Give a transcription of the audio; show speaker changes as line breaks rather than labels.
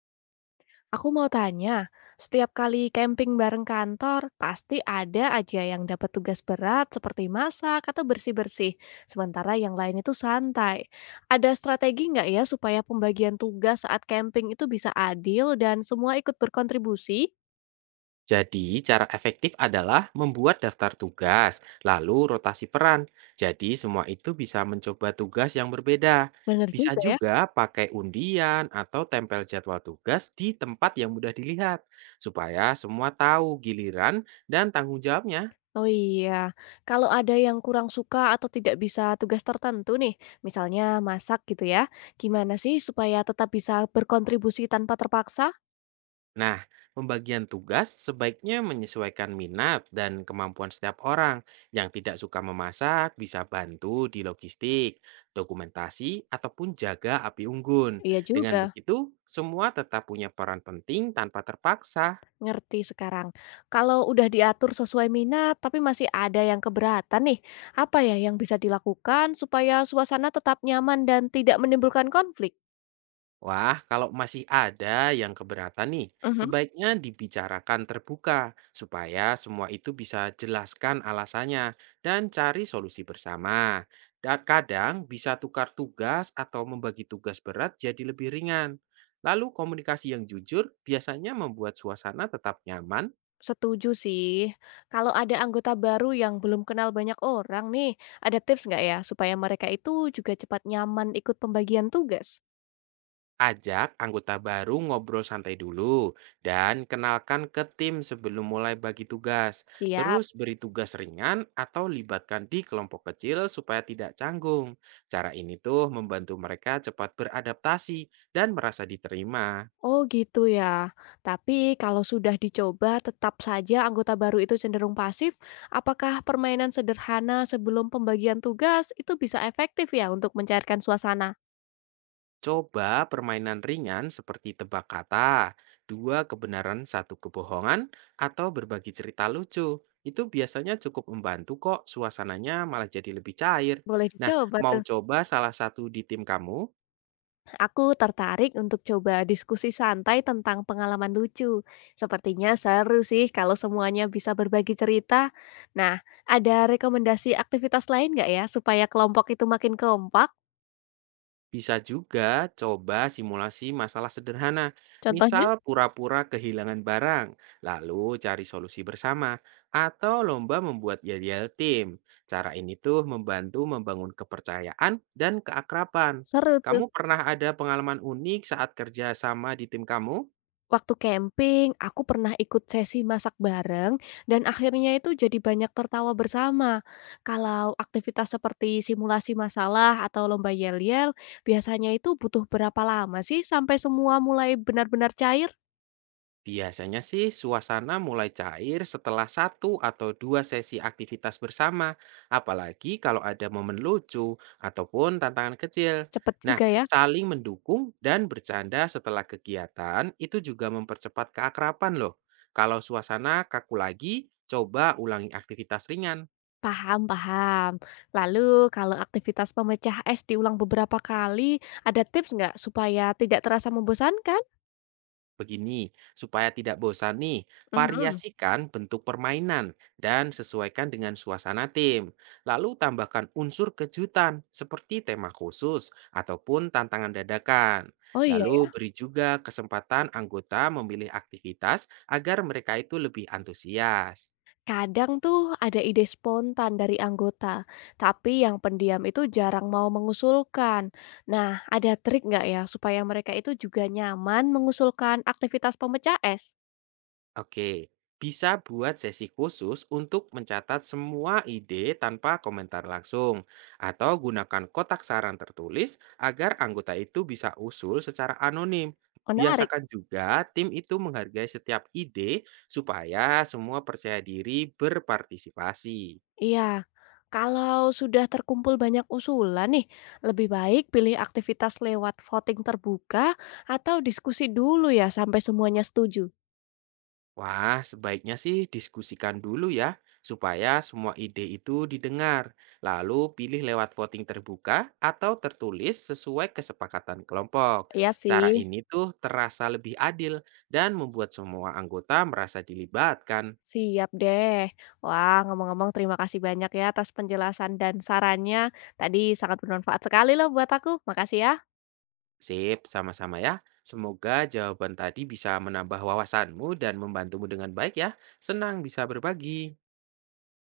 Aku mau tanya, setiap kali camping bareng kantor, pasti ada aja yang dapat tugas berat seperti masak atau bersih-bersih, sementara yang lain itu santai. Ada strategi nggak ya supaya pembagian tugas saat camping itu bisa adil dan semua ikut berkontribusi?
Jadi, cara efektif adalah membuat daftar tugas, lalu rotasi peran. Jadi, semua itu bisa mencoba tugas yang berbeda.
Bener
Bisa
juga ya.
juga pakai undian atau tempel jadwal tugas di tempat yang mudah dilihat, supaya semua tahu giliran dan tanggung jawabnya.
Oh iya, kalau ada yang kurang suka atau tidak bisa tugas tertentu nih, misalnya masak gitu ya, gimana sih supaya tetap bisa berkontribusi tanpa terpaksa?
Nah, pembagian tugas sebaiknya menyesuaikan minat dan kemampuan setiap orang. Yang tidak suka memasak bisa bantu di logistik, dokumentasi, ataupun jaga api unggun.
Iya
Dengan
juga.
begitu, semua tetap punya peran penting tanpa terpaksa.
Ngerti sekarang. Kalau udah diatur sesuai minat, tapi masih ada yang keberatan nih, apa ya yang bisa dilakukan supaya suasana tetap nyaman dan tidak menimbulkan konflik?
Wah, kalau masih ada yang keberatan nih,
Mhm.
sebaiknya dibicarakan terbuka supaya semua itu bisa jelaskan alasannya dan cari solusi bersama. Dan kadang bisa tukar tugas atau membagi tugas berat jadi lebih ringan. Lalu komunikasi yang jujur biasanya membuat suasana tetap nyaman.
Setuju sih. Kalau ada anggota baru yang belum kenal banyak orang nih, ada tips nggak ya supaya mereka itu juga cepat nyaman ikut pembagian tugas?
Ajak anggota baru ngobrol santai dulu dan kenalkan ke tim sebelum mulai bagi tugas.
Siap.
Terus beri tugas ringan atau libatkan di kelompok kecil supaya tidak canggung. Cara ini tuh membantu mereka cepat beradaptasi dan merasa diterima.
Oh gitu ya. Tapi kalau sudah dicoba tetap saja anggota baru itu cenderung pasif, apakah permainan sederhana sebelum pembagian tugas itu bisa efektif ya untuk mencairkan suasana?
Coba permainan ringan seperti tebak kata, dua kebenaran, satu kebohongan, atau berbagi cerita lucu. Itu biasanya cukup membantu kok, suasananya malah jadi lebih cair.
Boleh
Nah,
dicoba
mau
tuh.
coba salah satu di tim kamu?
Aku tertarik untuk coba diskusi santai tentang pengalaman lucu. Sepertinya seru sih kalau semuanya bisa berbagi cerita. Nah, ada rekomendasi aktivitas lain nggak ya supaya kelompok itu makin kompak?
Bisa juga coba simulasi masalah sederhana,
Contohnya?
misal pura-pura kehilangan barang, lalu cari solusi bersama, atau lomba membuat yel-yel tim. Cara ini tuh membantu membangun kepercayaan dan keakraban.
Seru tuh.
Kamu pernah ada pengalaman unik saat kerja sama di tim kamu?
Waktu camping, aku pernah ikut sesi masak bareng dan akhirnya itu jadi banyak tertawa bersama. Kalau aktivitas seperti simulasi masalah atau lomba yel-yel, biasanya itu butuh berapa lama sih sampai semua mulai benar-benar cair?
Biasanya sih suasana mulai cair setelah satu atau dua sesi aktivitas bersama, apalagi kalau ada momen lucu ataupun tantangan kecil.
Cepet
Nah,
juga ya.
saling mendukung dan bercanda setelah kegiatan itu juga mempercepat keakraban loh. Kalau suasana kaku lagi, coba ulangi aktivitas ringan.
Paham, paham. Lalu kalau aktivitas pemecah es diulang beberapa kali, ada tips nggak supaya tidak terasa membosankan?
Begini, supaya tidak bosan nih,
Mhm.
variasikan bentuk permainan dan sesuaikan dengan suasana tim. Lalu tambahkan unsur kejutan seperti tema khusus ataupun tantangan dadakan.
Oh iya.
Lalu beri juga kesempatan anggota memilih aktivitas agar mereka itu lebih antusias.
Kadang tuh ada ide spontan dari anggota, tapi yang pendiam itu jarang mau mengusulkan. Nah, ada trik nggak ya supaya mereka itu juga nyaman mengusulkan aktivitas pemecah es?
Oke, bisa buat sesi khusus untuk mencatat semua ide tanpa komentar langsung, atau gunakan kotak saran tertulis agar anggota itu bisa usul secara anonim.
Menarik.
Biasakan juga tim itu menghargai setiap ide supaya semua percaya diri berpartisipasi.
Iya, kalau sudah terkumpul banyak usulan nih, lebih baik pilih aktivitas lewat voting terbuka atau diskusi dulu ya sampai semuanya setuju.
Wah, sebaiknya sih diskusikan dulu ya, supaya semua ide itu didengar. Lalu pilih lewat voting terbuka atau tertulis sesuai kesepakatan kelompok.
Iya
Cara
sih.
ini tuh terasa lebih adil dan membuat semua anggota merasa dilibatkan.
Siap deh. Wah, ngomong-ngomong terima kasih banyak ya atas penjelasan dan sarannya. Tadi sangat bermanfaat sekali loh buat aku. Makasih ya.
Sip, sama-sama ya. Semoga jawaban tadi bisa menambah wawasanmu dan membantumu dengan baik ya. Senang bisa berbagi.